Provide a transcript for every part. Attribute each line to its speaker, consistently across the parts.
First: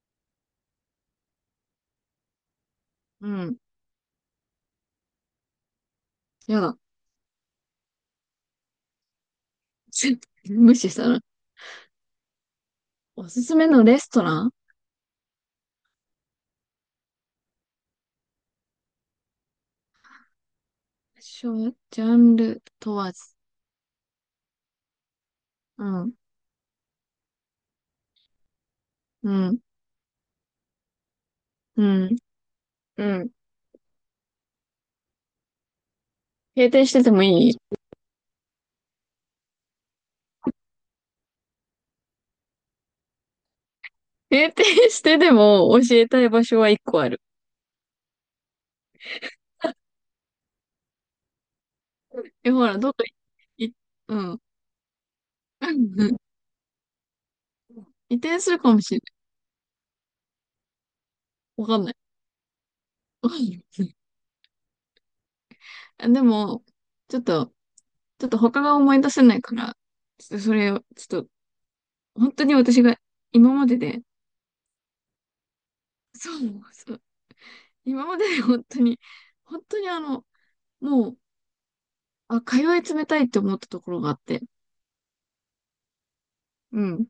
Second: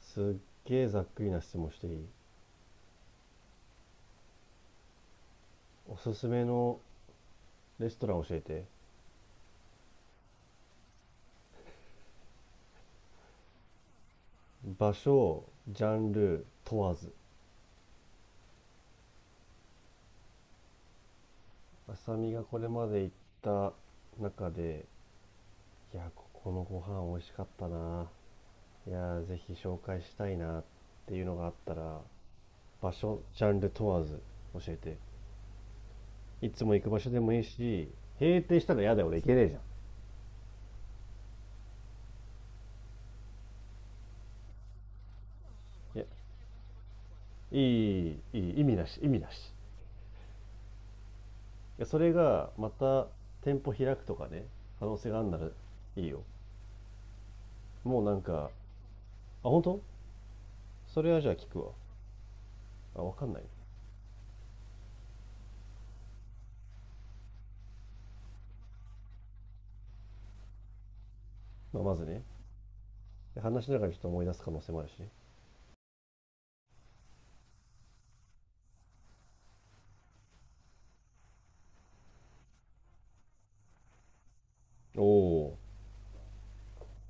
Speaker 1: すっげえざっくりな質問していい？
Speaker 2: うん。
Speaker 1: おすすめ
Speaker 2: やだ。
Speaker 1: のレストラン教えて。
Speaker 2: 無視したら。おすすめのレストラン、
Speaker 1: 場所ジャンル問わず、
Speaker 2: ショ
Speaker 1: あ
Speaker 2: ジャ
Speaker 1: さみ
Speaker 2: ン
Speaker 1: がこ
Speaker 2: ル
Speaker 1: れま
Speaker 2: 問
Speaker 1: で行っ
Speaker 2: わず。
Speaker 1: た中で、
Speaker 2: う
Speaker 1: いや
Speaker 2: ん。
Speaker 1: ここのご飯美味しかったな、いや
Speaker 2: う
Speaker 1: ぜひ
Speaker 2: ん。
Speaker 1: 紹介したいなっていうのがあった
Speaker 2: う
Speaker 1: ら、
Speaker 2: ん。
Speaker 1: 場
Speaker 2: う
Speaker 1: 所
Speaker 2: ん。
Speaker 1: ジャンル問わず教えて。いつ
Speaker 2: 閉
Speaker 1: も行
Speaker 2: 店
Speaker 1: く
Speaker 2: し
Speaker 1: 場
Speaker 2: て
Speaker 1: 所
Speaker 2: て
Speaker 1: で
Speaker 2: も
Speaker 1: もいい
Speaker 2: いい？
Speaker 1: し。閉店したら嫌だよ、俺行けねえじゃ
Speaker 2: 閉店してでも教
Speaker 1: ん。いや
Speaker 2: えたい場所は一個ある。
Speaker 1: いいいいいい、意味なし意味なし。いやそれが
Speaker 2: え、ほ
Speaker 1: ま
Speaker 2: ら、どっか、
Speaker 1: た
Speaker 2: い、
Speaker 1: 店舗
Speaker 2: い
Speaker 1: 開くと
Speaker 2: う
Speaker 1: か
Speaker 2: ん。
Speaker 1: ね、可能性があるならいいよ。 もうな
Speaker 2: 移
Speaker 1: ん
Speaker 2: 転
Speaker 1: か
Speaker 2: するかもしれな
Speaker 1: あ、本当？それはじゃあ聞く
Speaker 2: い。
Speaker 1: わ。
Speaker 2: わかんない。
Speaker 1: あ、分か
Speaker 2: わ
Speaker 1: んな
Speaker 2: かん
Speaker 1: い、
Speaker 2: ない。あ、でも、ちょっと、ちょっと他が思い出せないから、ちょっとそれを、ちょっと、
Speaker 1: まあ、まずね、
Speaker 2: 本当に私が今ま
Speaker 1: 話し
Speaker 2: で
Speaker 1: ながらちょっ
Speaker 2: で、
Speaker 1: と思い出す可能性もあるしね。
Speaker 2: そう、そう、今までで本当に、本当に、あの、もう、あ、通い詰めたいって思ったところがあって、
Speaker 1: おお。
Speaker 2: うん。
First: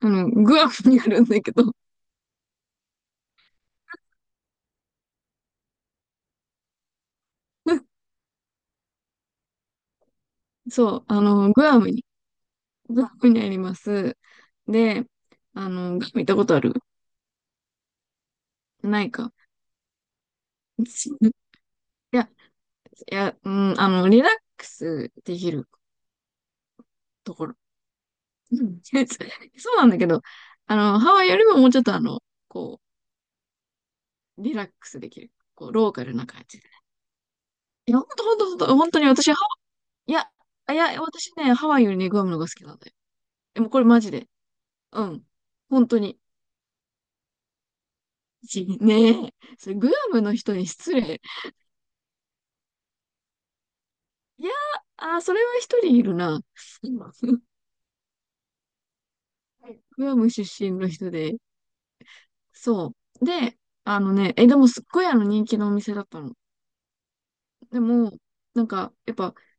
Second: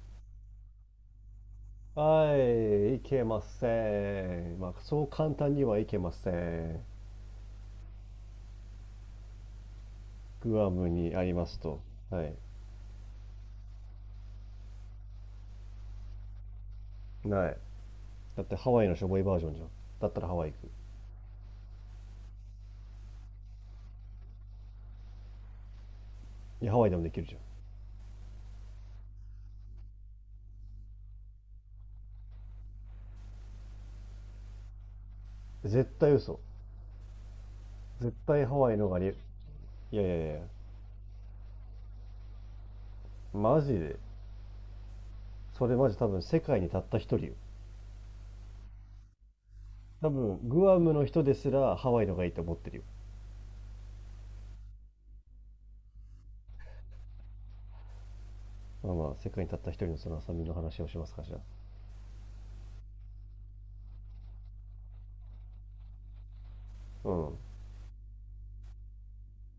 Speaker 2: あの、グアムにあるんだけど、
Speaker 1: はい、いけません、まあそう簡単にはいけません。 グアム
Speaker 2: そう、
Speaker 1: に
Speaker 2: あ
Speaker 1: ありま
Speaker 2: の、
Speaker 1: す
Speaker 2: グア
Speaker 1: と。
Speaker 2: ムに、
Speaker 1: はい。
Speaker 2: グアムにあります。で、あの、グアム行ったことある？
Speaker 1: ないだってハワイのし
Speaker 2: な
Speaker 1: ょ
Speaker 2: い
Speaker 1: ぼい
Speaker 2: か。
Speaker 1: バージョンじゃん。だったらハワイ行く。
Speaker 2: いや、いや、うん、あの、リラックスできる
Speaker 1: いやハワイでもできるじ
Speaker 2: と
Speaker 1: ゃん。
Speaker 2: ころ。うん。 そうなんだけど、あの、ハワイよりももうちょっと、あの、こう、リラックスできる。こう、
Speaker 1: 絶
Speaker 2: ローカ
Speaker 1: 対
Speaker 2: ルな
Speaker 1: 嘘。
Speaker 2: 感じで。いや、ほん
Speaker 1: 絶
Speaker 2: とほんと
Speaker 1: 対ハ
Speaker 2: ほん
Speaker 1: ワイ
Speaker 2: と、
Speaker 1: の
Speaker 2: 本
Speaker 1: があ
Speaker 2: 当
Speaker 1: り
Speaker 2: に
Speaker 1: える。
Speaker 2: 私。い
Speaker 1: いやいや
Speaker 2: や、
Speaker 1: いや。
Speaker 2: いや、私ね、ハワイよりね、グアムの方が好きなんだよ。
Speaker 1: マ
Speaker 2: でも
Speaker 1: ジ
Speaker 2: これ
Speaker 1: で？
Speaker 2: マジで。うん。
Speaker 1: それ
Speaker 2: 本
Speaker 1: マジ
Speaker 2: 当
Speaker 1: 多
Speaker 2: に。
Speaker 1: 分世界にたった一人よ。
Speaker 2: ねえ、それグア
Speaker 1: 多
Speaker 2: ムの
Speaker 1: 分
Speaker 2: 人に
Speaker 1: グアム
Speaker 2: 失
Speaker 1: の
Speaker 2: 礼。
Speaker 1: 人ですらハワイのがいいと思ってるよ。
Speaker 2: いや、あ、それは一人いるな。今。
Speaker 1: まあまあ世界にたった一人の そ
Speaker 2: グア
Speaker 1: の
Speaker 2: ム
Speaker 1: 浅
Speaker 2: 出
Speaker 1: 見の
Speaker 2: 身
Speaker 1: 話を
Speaker 2: の
Speaker 1: しま
Speaker 2: 人
Speaker 1: すかし
Speaker 2: で。
Speaker 1: ら。
Speaker 2: そう。で、あのね、でもすっごい、あの、人気のお店だったの。
Speaker 1: うん
Speaker 2: でも、なんか、やっぱ、ハ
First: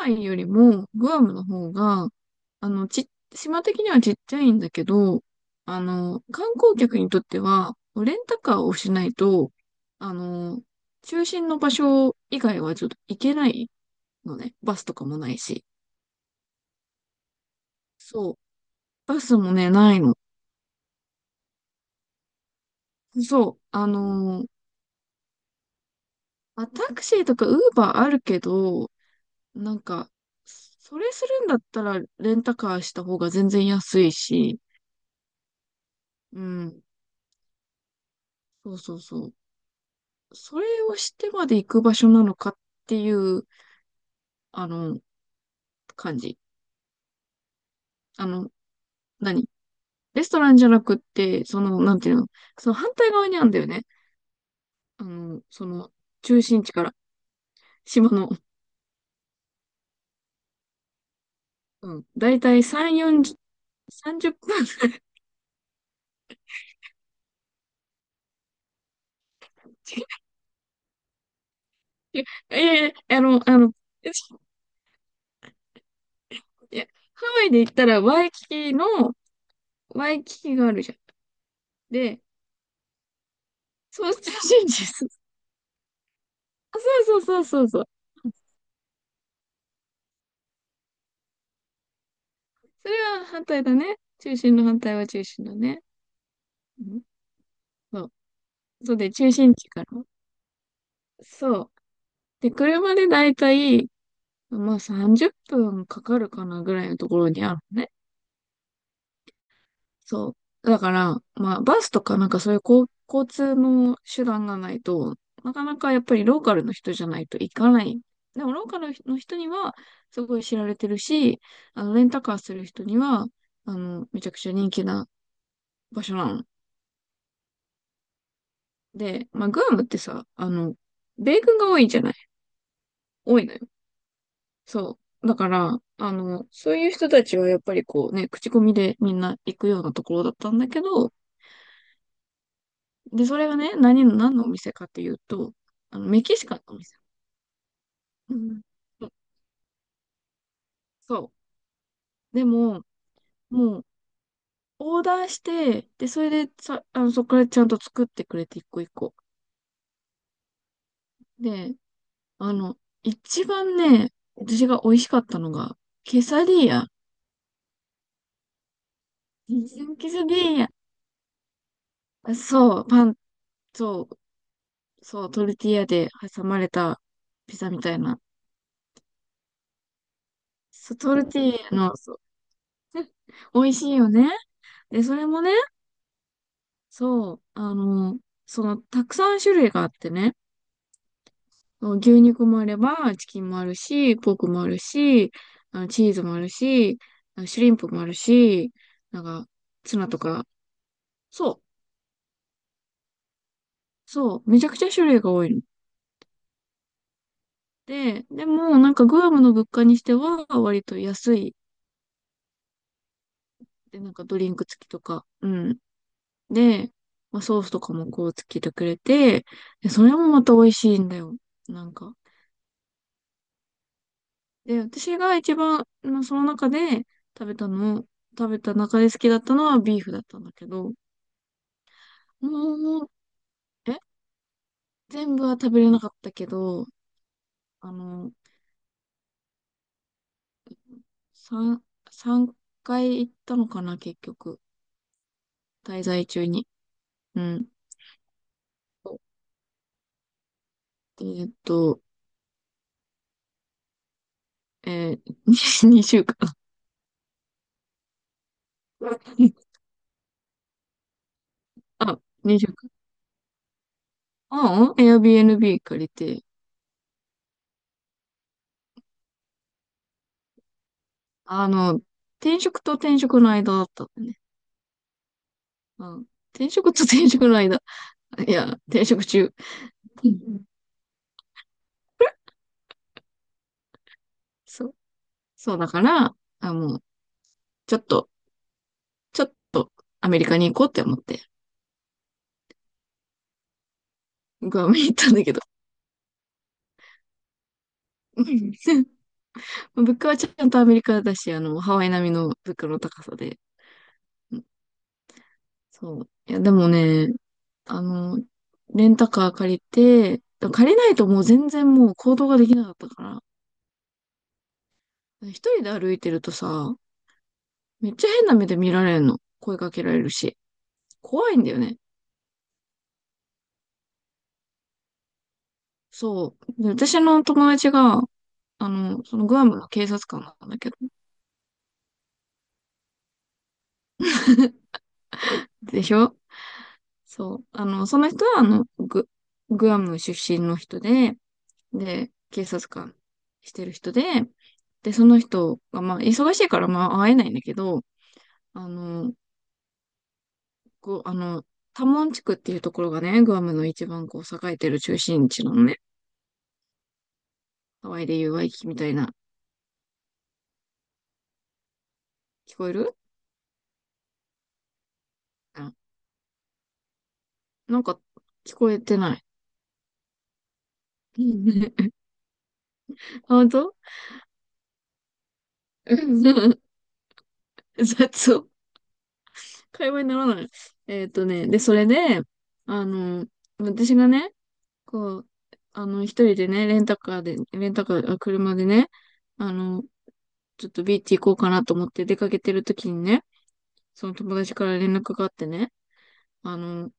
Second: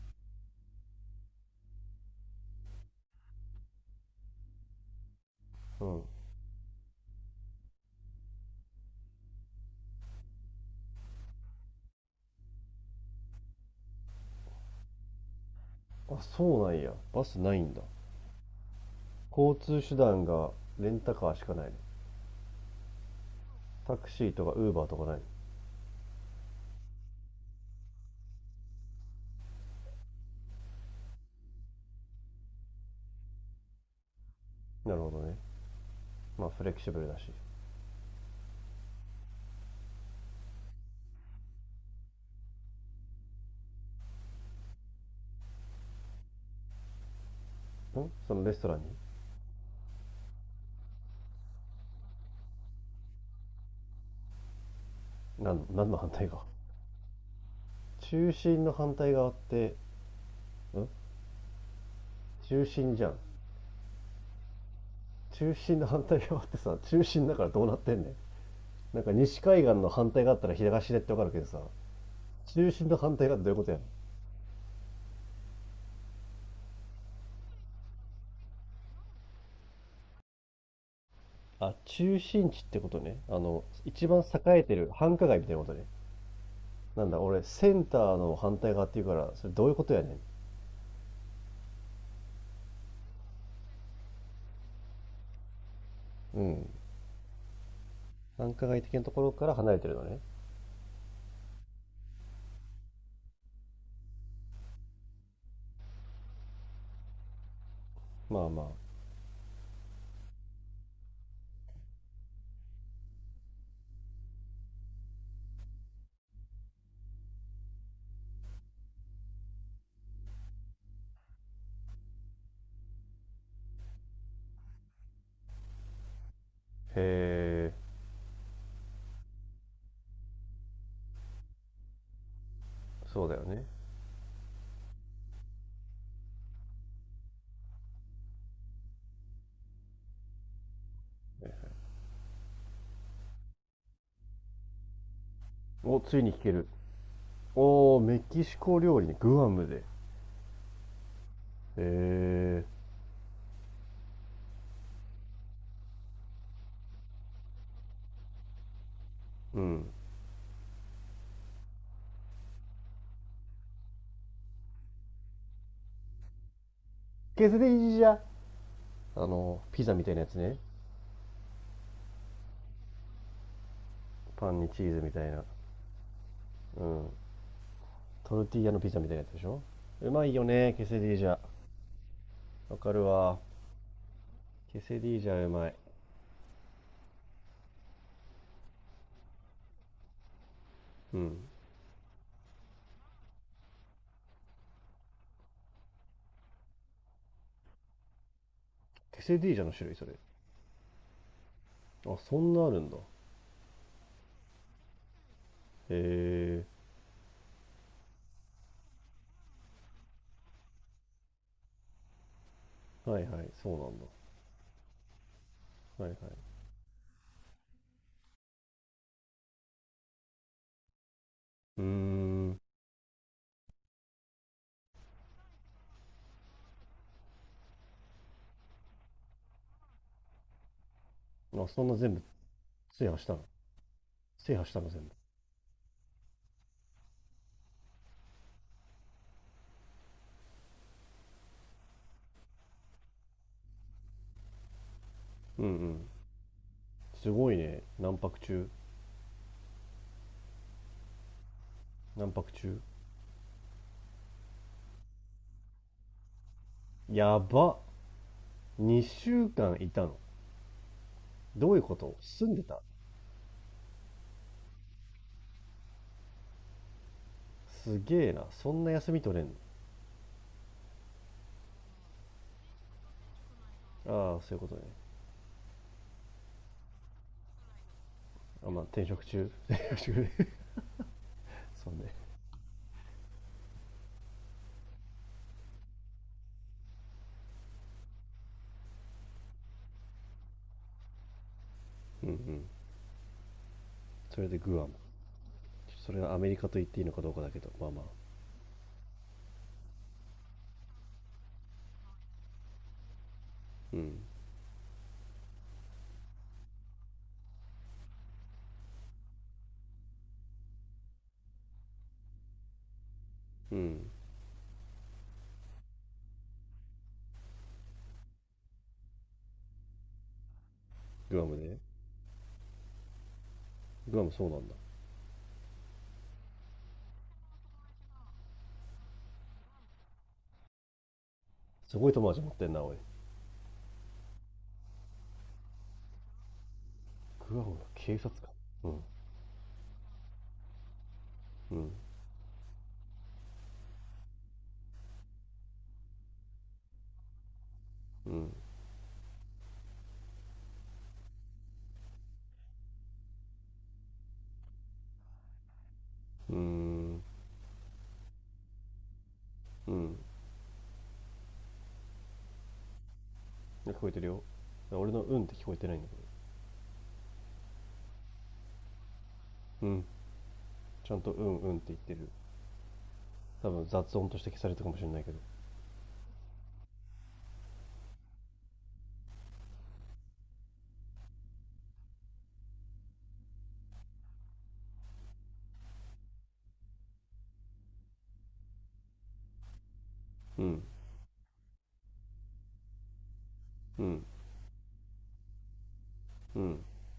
Speaker 2: ワイよりもグアムの方が、あの、島的にはちっちゃいんだけど、あ
Speaker 1: うん。
Speaker 2: の、観光客にとっては、レンタカーをしないと、あの、中心の場所以外はちょっと行けないのね。バスとかもないし。
Speaker 1: あ、そうなんや、バスないんだ。
Speaker 2: そう。バスも
Speaker 1: 交
Speaker 2: ね、
Speaker 1: 通
Speaker 2: な
Speaker 1: 手
Speaker 2: いの。
Speaker 1: 段がレンタカーしかないね。
Speaker 2: そう。
Speaker 1: タクシーとかウーバーとかない？
Speaker 2: まあ、タクシーとかウーバーあるけど、なんか、それするんだったらレンタカーした方が全然安いし、
Speaker 1: なるほどね。
Speaker 2: う
Speaker 1: まあフレキ
Speaker 2: ん。
Speaker 1: シブルだし。
Speaker 2: そうそうそう。それをしてまで行く場所なのかっていう、あの、感じ。あ
Speaker 1: その
Speaker 2: の、
Speaker 1: レストランに？
Speaker 2: 何レストランじゃなくって、その、なんていうの、その反対側にあるんだよね。あの、
Speaker 1: 何、
Speaker 2: そ
Speaker 1: 何
Speaker 2: の、
Speaker 1: の反対
Speaker 2: 中
Speaker 1: 側？
Speaker 2: 心地から、島の、
Speaker 1: 中心の反対側って？ん
Speaker 2: うん、だいたい
Speaker 1: 中心
Speaker 2: 3、
Speaker 1: じゃん。
Speaker 2: 40、分ぐらい。
Speaker 1: 中心の反対側ってさ、中心だからどうなってんねん。なんか西海岸の反対があったら東でってわかるけどさ、
Speaker 2: いやい
Speaker 1: 中
Speaker 2: やい
Speaker 1: 心
Speaker 2: や、
Speaker 1: の反対がってどういうことやん？
Speaker 2: いや、ハワイで行ったら、ワイキキがあるじゃん。
Speaker 1: あ、中
Speaker 2: で、
Speaker 1: 心地ってことね。あの、一
Speaker 2: そう、
Speaker 1: 番
Speaker 2: 中
Speaker 1: 栄え
Speaker 2: 心
Speaker 1: て
Speaker 2: 地で
Speaker 1: る繁
Speaker 2: す。
Speaker 1: 華街みたいなことね。
Speaker 2: あ、
Speaker 1: なん
Speaker 2: そ
Speaker 1: だ、
Speaker 2: うそう
Speaker 1: 俺、
Speaker 2: そうそう
Speaker 1: セ
Speaker 2: そ
Speaker 1: ン
Speaker 2: う。
Speaker 1: ターの反対側っていうから、それどういうことやね
Speaker 2: それは反対だね。中心の反対は中心だね。
Speaker 1: ん。うん。
Speaker 2: うん、そう。
Speaker 1: 繁華街的
Speaker 2: そう
Speaker 1: なと
Speaker 2: で、
Speaker 1: こ
Speaker 2: 中
Speaker 1: ろか
Speaker 2: 心
Speaker 1: ら
Speaker 2: 地
Speaker 1: 離れ
Speaker 2: か
Speaker 1: てるの
Speaker 2: ら。
Speaker 1: ね。
Speaker 2: そう。で、車でだいたい、まあ30分かかるかなぐらいのところにあるのね。
Speaker 1: まあまあ。
Speaker 2: そう。だから、まあバスとかなんかそういう、交通の手段がないと、なかなかやっぱりローカルの人じゃないと行かない。でもローカルの人にはすごい知られてるし、あの、レンタカーする人には、あの、めちゃくちゃ人気な場所なの。
Speaker 1: へえ。
Speaker 2: で、まあグアムってさ、あの、米軍が多いじゃない。
Speaker 1: そうだ
Speaker 2: 多
Speaker 1: よ
Speaker 2: いのよ。
Speaker 1: ね。
Speaker 2: そう。だから、あの、そういう人たちはやっぱりこうね、口コミでみんな行くようなところだったんだけど、で、それがね、何のお店かっていうと、あ
Speaker 1: お、
Speaker 2: の、
Speaker 1: つ
Speaker 2: メ
Speaker 1: いに
Speaker 2: キ
Speaker 1: 聞
Speaker 2: シ
Speaker 1: け
Speaker 2: カン
Speaker 1: る。
Speaker 2: のお店。
Speaker 1: おー、メ
Speaker 2: う
Speaker 1: キシ
Speaker 2: ん。
Speaker 1: コ料
Speaker 2: そ
Speaker 1: 理
Speaker 2: う
Speaker 1: ね、グアムで。へ
Speaker 2: そう。で
Speaker 1: え、
Speaker 2: も、もう、オーダーして、で、それでさ、あの、そこからちゃんと作ってくれて、一個一個。
Speaker 1: うん。
Speaker 2: で、あの、一番ね、私が美味しかったのが、ケサディーヤ。
Speaker 1: ケセディジじゃ。あの、ピザみ
Speaker 2: ケ
Speaker 1: たいなや
Speaker 2: サ
Speaker 1: つ
Speaker 2: ディ
Speaker 1: ね。
Speaker 2: ーヤ。そう、パン、そう、
Speaker 1: パンにチーズみ
Speaker 2: そ
Speaker 1: たい
Speaker 2: う、
Speaker 1: な。
Speaker 2: トルティーヤで挟まれ
Speaker 1: う
Speaker 2: た
Speaker 1: ん。
Speaker 2: ピザみたいな。
Speaker 1: トルティーヤのピザみたいなやつでしょ。うまいよね、ケ
Speaker 2: そう、
Speaker 1: セディ
Speaker 2: ト
Speaker 1: ージ
Speaker 2: ル
Speaker 1: ャ。
Speaker 2: ティーヤの、そう、
Speaker 1: わかるわ。
Speaker 2: 美味しいよね。
Speaker 1: ケセ
Speaker 2: で、
Speaker 1: デ
Speaker 2: そ
Speaker 1: ィー
Speaker 2: れ
Speaker 1: ジ
Speaker 2: も
Speaker 1: ャう
Speaker 2: ね、
Speaker 1: まい。
Speaker 2: そう、あの、その、たくさん種類があってね、
Speaker 1: うん。
Speaker 2: そう、牛肉もあれば、チキンもあるし、ポークもあるし、あの、チーズもあるし、あの、シュリンプもあるし、な
Speaker 1: ケ
Speaker 2: ん
Speaker 1: セ
Speaker 2: か、
Speaker 1: ディージャの種類
Speaker 2: ツ
Speaker 1: そ
Speaker 2: ナ
Speaker 1: れ。
Speaker 2: とか、そう、
Speaker 1: あ、そんなあるんだ。
Speaker 2: そう、めちゃくちゃ種類が多いの。
Speaker 1: へ
Speaker 2: で、でも、なんか、グアムの物価にしては、割と安い。
Speaker 1: え。はいはい、そうなん
Speaker 2: で、
Speaker 1: だ。
Speaker 2: なんか、ドリンク付きとか、うん。
Speaker 1: はいはい。
Speaker 2: で、まあ、ソースとかもこうつけてくれて、で、それもまた美味しいんだよ。
Speaker 1: うー
Speaker 2: なんか。
Speaker 1: ん。
Speaker 2: で、私が一番、まあ、その中で食べたの、食べた中で好きだったのはビーフだったんだけど、
Speaker 1: あ、そんな全部
Speaker 2: も
Speaker 1: 制
Speaker 2: う、
Speaker 1: 覇したの？
Speaker 2: え
Speaker 1: 制覇したの全
Speaker 2: 全部は食べれなかったけど、あの、三三回行ったのかな、結局。
Speaker 1: 部。うんう
Speaker 2: 滞
Speaker 1: ん。
Speaker 2: 在中に。
Speaker 1: す
Speaker 2: う
Speaker 1: ごい
Speaker 2: ん。
Speaker 1: ね。何泊中？
Speaker 2: そう。えーっと、
Speaker 1: 何泊中？
Speaker 2: えー、2週間。
Speaker 1: やば。2週 間いたの。どういうこと、
Speaker 2: あ、
Speaker 1: 住んで
Speaker 2: 2週
Speaker 1: た？
Speaker 2: 間。ああ、Airbnb 借りて、
Speaker 1: すげえな。そんな休み取れん
Speaker 2: あの、転職と転職の間だったの
Speaker 1: の。あ
Speaker 2: ね。
Speaker 1: あ、そういうことね。
Speaker 2: うん。転職と転職の間。いや、
Speaker 1: あ、まあ、
Speaker 2: 転
Speaker 1: 転職
Speaker 2: 職
Speaker 1: 中。
Speaker 2: 中。
Speaker 1: 転職中
Speaker 2: う
Speaker 1: で。
Speaker 2: ん、
Speaker 1: そうね。
Speaker 2: そう。そうだから、あ、もう、ちょっと、ちょっとアメリカに行こうって思って、
Speaker 1: うんうん。それでグ
Speaker 2: グ
Speaker 1: ア
Speaker 2: ア
Speaker 1: ム。
Speaker 2: ムに行ったんだけど。
Speaker 1: それがアメリカと言っていいのかどうかだけど、まあまあ。
Speaker 2: うん。 物価はちゃんとアメリカだし、あの、ハワイ並みの物価の高さで。
Speaker 1: うん
Speaker 2: うん、そう。いや、でもね、あの、レンタカー借りて、借りないともう全然もう行動ができなかったから、
Speaker 1: うん。
Speaker 2: 一人で歩いてるとさ、めっちゃ変な目で見られるの。声かけられるし。
Speaker 1: グア
Speaker 2: 怖
Speaker 1: ム
Speaker 2: いんだ
Speaker 1: で、
Speaker 2: よね。
Speaker 1: グアムそうなんだ。
Speaker 2: そう。で私の友達が、あの、そのグアムの警察官なんだけど、
Speaker 1: すごい友達持ってんなおい。
Speaker 2: でしょ？そ
Speaker 1: グア
Speaker 2: う。
Speaker 1: ムの
Speaker 2: あの、
Speaker 1: 警
Speaker 2: その
Speaker 1: 察
Speaker 2: 人は、あの、
Speaker 1: 官。
Speaker 2: グアム出身の人で、
Speaker 1: うんうん。
Speaker 2: で、警察官してる人で、で、その人が、まあ、忙しいから、まあ、会えないんだけど、
Speaker 1: うん。
Speaker 2: あの、こう、タモン地区っていうところがね、グアムの一番こう、栄えてる中心地なのね。
Speaker 1: うーん。
Speaker 2: ハワイでいうワイキキみたいな。
Speaker 1: うん。
Speaker 2: 聞こえる？
Speaker 1: 聞こえてるよ。俺の「うん」って聞こえて
Speaker 2: あ、
Speaker 1: ないんだけど。
Speaker 2: なんか聞こえてない。
Speaker 1: うん。ちゃんと「うんうん」って言って る。
Speaker 2: あ、
Speaker 1: 多
Speaker 2: 本
Speaker 1: 分
Speaker 2: 当？
Speaker 1: 雑音として消されたかもしれないけど。
Speaker 2: うん。 雑音。会話にならない。で、それで、あの、私がね、こう、あの、一人でね、レンタカーで、レンタカー、あ、車でね、あの、
Speaker 1: うん
Speaker 2: ちょっとビーチ行こうかなと思って出かけてる時にね、
Speaker 1: うん。
Speaker 2: その友達から連絡があってね、
Speaker 1: う
Speaker 2: あ
Speaker 1: ん。
Speaker 2: の、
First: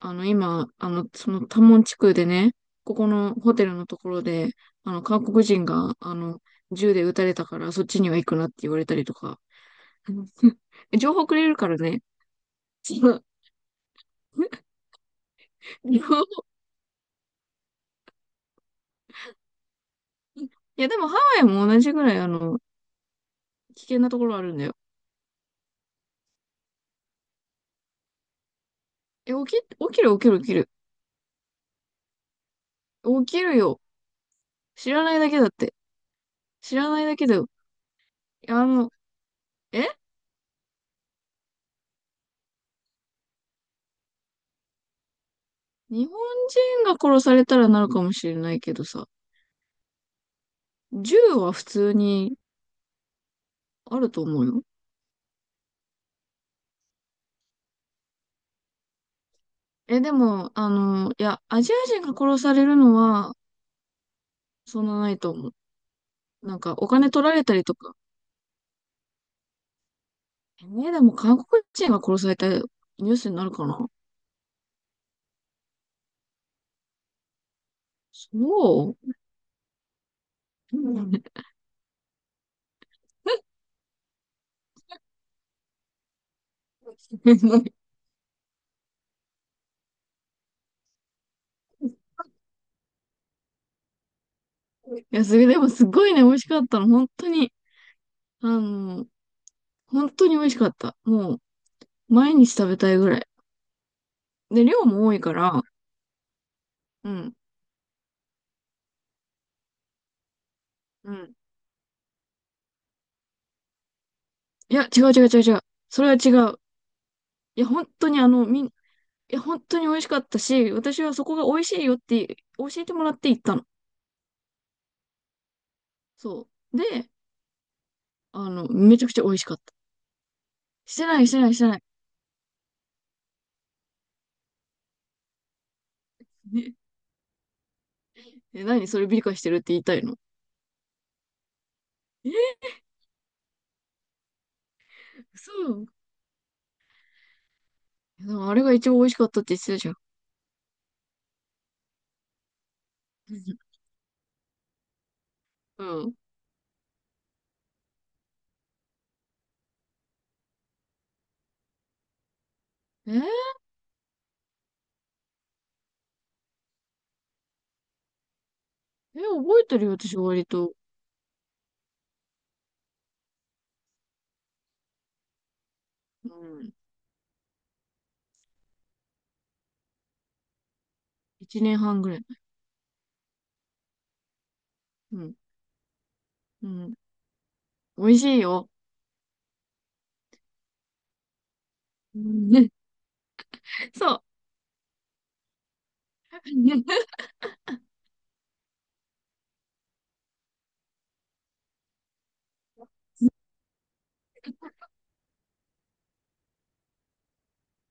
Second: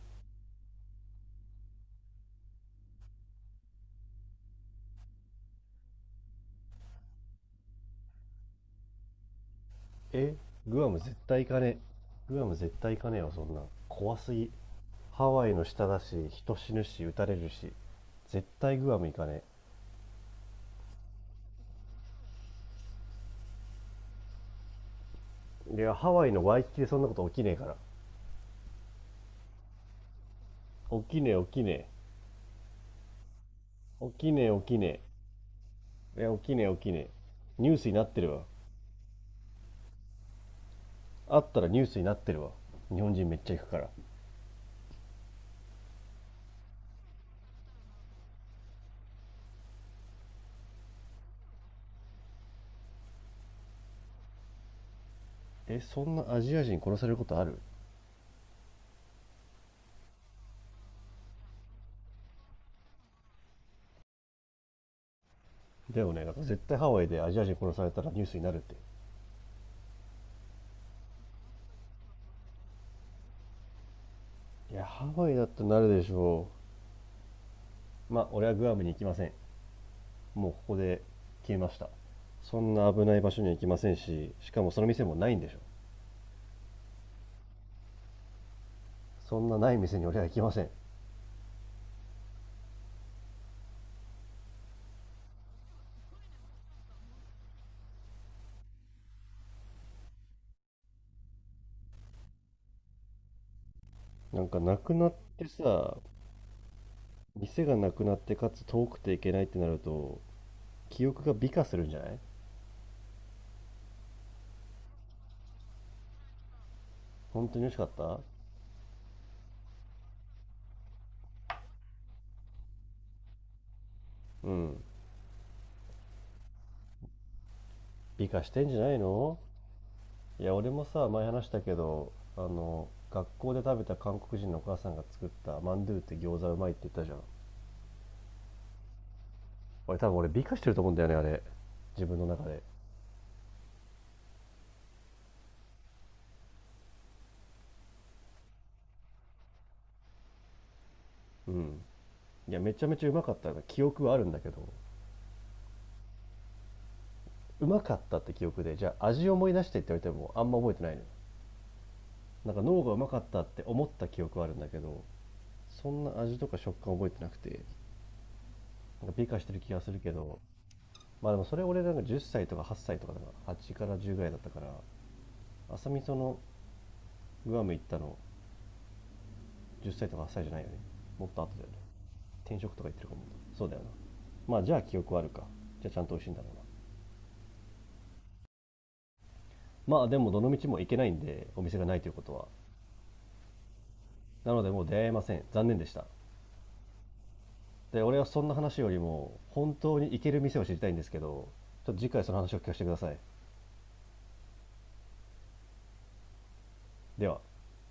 Speaker 2: あの、今、あの、そのタモン地区でね、ここのホテルのところで、あの、韓国人が、あの、銃で撃たれたから、そっちには行くなって言われたりとか。
Speaker 1: え、 グアム
Speaker 2: 情
Speaker 1: 絶
Speaker 2: 報く
Speaker 1: 対
Speaker 2: れ
Speaker 1: 行
Speaker 2: る
Speaker 1: か
Speaker 2: から
Speaker 1: ね、
Speaker 2: ね。
Speaker 1: え、グアム絶
Speaker 2: そ
Speaker 1: 対行かね
Speaker 2: の
Speaker 1: えわ、そんな怖すぎ。 ハワイの下だ
Speaker 2: 情
Speaker 1: し、
Speaker 2: 報。
Speaker 1: 人死ぬし撃たれるし、絶対グアム行かね
Speaker 2: いや、でもハワイも同じぐらい、あの、危険なところあるんだよ。
Speaker 1: え。いや、ハワイのワイキキでそんなこと起きねえから。
Speaker 2: え、起きる、起きる、起きる。
Speaker 1: 起きねえ、起きねえ。
Speaker 2: 起きるよ。
Speaker 1: 起きねえ、起き
Speaker 2: 知
Speaker 1: ね
Speaker 2: らないだけだって。
Speaker 1: え。いや、起きねえ、起
Speaker 2: 知ら
Speaker 1: きね
Speaker 2: ない
Speaker 1: え。
Speaker 2: だけだよ。
Speaker 1: ニュースになってるわ。
Speaker 2: いや、あの、え
Speaker 1: あったらニュースになってるわ。日本人めっちゃ行くから。
Speaker 2: 日本人が殺されたらなるかもしれないけどさ、銃は普通にあると思うよ。
Speaker 1: え、そんなアジア人殺されることある？
Speaker 2: でも、あの、いや、アジア人が殺されるのは、そんなないと思う。
Speaker 1: だよね。なんか
Speaker 2: なん
Speaker 1: 絶
Speaker 2: か、
Speaker 1: 対
Speaker 2: お
Speaker 1: ハワイ
Speaker 2: 金
Speaker 1: で
Speaker 2: 取
Speaker 1: ア
Speaker 2: ら
Speaker 1: ジ
Speaker 2: れ
Speaker 1: ア
Speaker 2: た
Speaker 1: 人
Speaker 2: り
Speaker 1: 殺
Speaker 2: と
Speaker 1: され
Speaker 2: か。
Speaker 1: たらニュースになるって。
Speaker 2: ね、でも、韓国人が殺されたニュースになるかな？
Speaker 1: いや、ハワイだってなるでしょう。まあ、俺はグアムに
Speaker 2: そ
Speaker 1: 行きません。もうここ
Speaker 2: う。
Speaker 1: で
Speaker 2: うん。 い
Speaker 1: 消えました。そんな危ない場所には行きませんし、しかもその店もないんでしょ。そんなない店に俺は行きません。
Speaker 2: や、それでもすごいね、美味しかったの。本当に、あの、本当に美味しかった。もう、毎日食べたいぐらい。
Speaker 1: なんか
Speaker 2: で、
Speaker 1: な
Speaker 2: 量
Speaker 1: く
Speaker 2: も
Speaker 1: なっ
Speaker 2: 多いか
Speaker 1: て
Speaker 2: ら、
Speaker 1: さ、
Speaker 2: うん、
Speaker 1: 店がなくなってかつ遠くていけないってなると、記
Speaker 2: う
Speaker 1: 憶が
Speaker 2: ん。
Speaker 1: 美化するんじゃない？
Speaker 2: いや、違う違う違う違う。それは違う。
Speaker 1: 本当
Speaker 2: い
Speaker 1: に美
Speaker 2: や、
Speaker 1: 味しか
Speaker 2: 本
Speaker 1: っ
Speaker 2: 当に
Speaker 1: た？
Speaker 2: あの、いや、本当に美味しかったし、私はそこが美味しいよって、教えてもらって行ったの。
Speaker 1: うん。
Speaker 2: そう。で、
Speaker 1: 美化し
Speaker 2: あ
Speaker 1: て
Speaker 2: の、
Speaker 1: んじゃない
Speaker 2: めちゃくちゃ美
Speaker 1: の？
Speaker 2: 味しかった。
Speaker 1: いや、俺も
Speaker 2: して
Speaker 1: さ、
Speaker 2: な
Speaker 1: 前
Speaker 2: い、して
Speaker 1: 話
Speaker 2: な
Speaker 1: し
Speaker 2: い、し
Speaker 1: た
Speaker 2: て
Speaker 1: け
Speaker 2: ない。
Speaker 1: ど、あの、学校で食べた韓国人のお母さんが作ったマンドゥって餃子うまいっ
Speaker 2: ね
Speaker 1: て言ったじゃん。
Speaker 2: え、何それ美化してるって言いた
Speaker 1: 俺
Speaker 2: い
Speaker 1: 多分、
Speaker 2: の？
Speaker 1: 俺美化してると思うんだよね、あれ。自分の
Speaker 2: え、
Speaker 1: 中で。
Speaker 2: 嘘。でもあれが一番美味しかったって言ってたじゃん。
Speaker 1: うん。いや、めちゃめちゃうまかった 記憶はあるんだけど、
Speaker 2: うん。
Speaker 1: うまかったって記憶で、じゃあ味思い出してって言われてもあんま覚えてないのよ。なんか脳がうま
Speaker 2: え
Speaker 1: か
Speaker 2: ー、
Speaker 1: ったって思った記憶はあるんだけど、そんな味とか食感覚えてなくて、なんか美化してる
Speaker 2: 覚え
Speaker 1: 気
Speaker 2: て
Speaker 1: が
Speaker 2: る
Speaker 1: す
Speaker 2: よ、
Speaker 1: るけ
Speaker 2: 私
Speaker 1: ど。
Speaker 2: 割と。
Speaker 1: まあでもそれ俺なんか10歳とか8歳とかだから、8から10ぐらいだったから、朝味そ
Speaker 2: う
Speaker 1: の、
Speaker 2: ん。
Speaker 1: グアム行ったの10歳とか8歳じゃないよね、もっと後だ
Speaker 2: 一
Speaker 1: よね。
Speaker 2: 年半ぐらい。
Speaker 1: 転職とか行ってるかも。そうだよな。まあじゃあ記憶
Speaker 2: う
Speaker 1: はある
Speaker 2: ん。
Speaker 1: か。じゃあちゃんと美味しいんだろうな。
Speaker 2: うん。美味しいよ。
Speaker 1: まあでもどの道も行けないんで、お店がないという
Speaker 2: う
Speaker 1: ことは、
Speaker 2: ん、ね、そう。
Speaker 1: なのでもう出会えません、残念でした。で、俺はそんな話よりも本当に行ける店を知りたいんですけど、ちょっと次回その話を聞かせてください。では。